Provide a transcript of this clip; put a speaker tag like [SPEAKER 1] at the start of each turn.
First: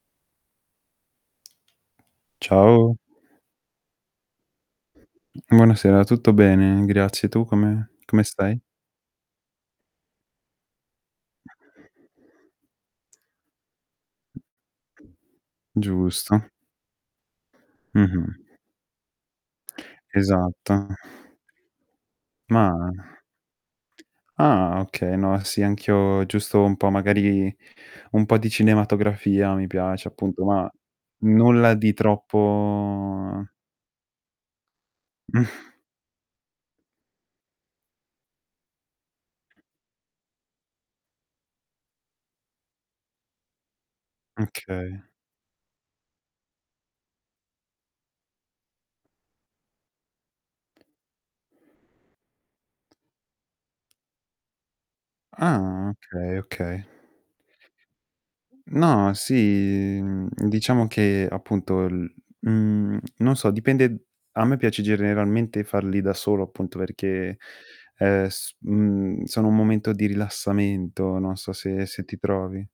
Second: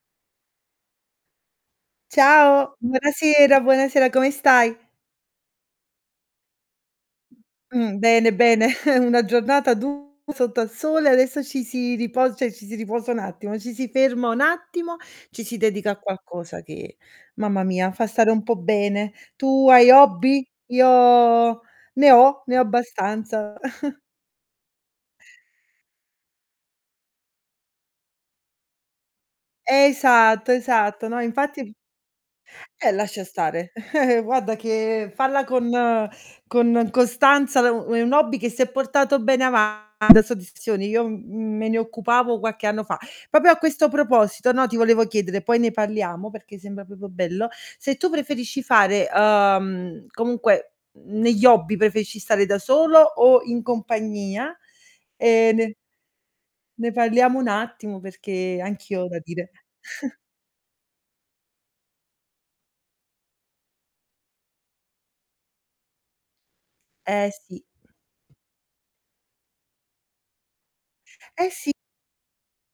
[SPEAKER 1] Ciao,
[SPEAKER 2] Ciao.
[SPEAKER 1] buonasera, buonasera, come stai?
[SPEAKER 2] Buonasera. Tutto bene, grazie. Tu come
[SPEAKER 1] Mh,
[SPEAKER 2] come
[SPEAKER 1] bene,
[SPEAKER 2] stai?
[SPEAKER 1] bene, una giornata du sotto al sole, e adesso ci si ripos cioè, ci si riposa un attimo, ci si ferma un attimo, ci si dedica a
[SPEAKER 2] Giusto.
[SPEAKER 1] qualcosa che, mamma mia, fa
[SPEAKER 2] Mh-mh.
[SPEAKER 1] stare un po' bene. Tu hai hobby?
[SPEAKER 2] Esatto.
[SPEAKER 1] Io ne ho, ne ho
[SPEAKER 2] Nah
[SPEAKER 1] abbastanza.
[SPEAKER 2] Ah, okay. No sì, anch'io giusto un po', magari, un po' di cinematografia mi piace, appunto,
[SPEAKER 1] Esatto,
[SPEAKER 2] ma
[SPEAKER 1] esatto. No, infatti
[SPEAKER 2] nulla di
[SPEAKER 1] Eh, lascia
[SPEAKER 2] troppo
[SPEAKER 1] stare. Guarda che falla con con costanza è u è un hobby che se portato bene ava dà soddisfazioni, io, mhmm, me ne occupavo qualche anno fa. Proprio a questo proposito, no, ti
[SPEAKER 2] Okay.
[SPEAKER 1] volevo chiedere, poi ne parliamo perché sembra proprio bello, se tu preferisci fare uhm, comunque, mhmm, negli hobby preferisci stare da solo o in compagnia? E ne
[SPEAKER 2] Ah, okay, okay.
[SPEAKER 1] ne parliamo un attimo, perché anch'io ho
[SPEAKER 2] No
[SPEAKER 1] da dire.
[SPEAKER 2] sì, mhmm, diciamo che appunto il mhmm, non so, dipende a me piace generalmente farli da solo, appunto,
[SPEAKER 1] Eh,
[SPEAKER 2] perché,
[SPEAKER 1] sì.
[SPEAKER 2] ehm, s mhmm, sono un momento di rilassamento, non
[SPEAKER 1] Eh,
[SPEAKER 2] so
[SPEAKER 1] sì.
[SPEAKER 2] se se ti trovi.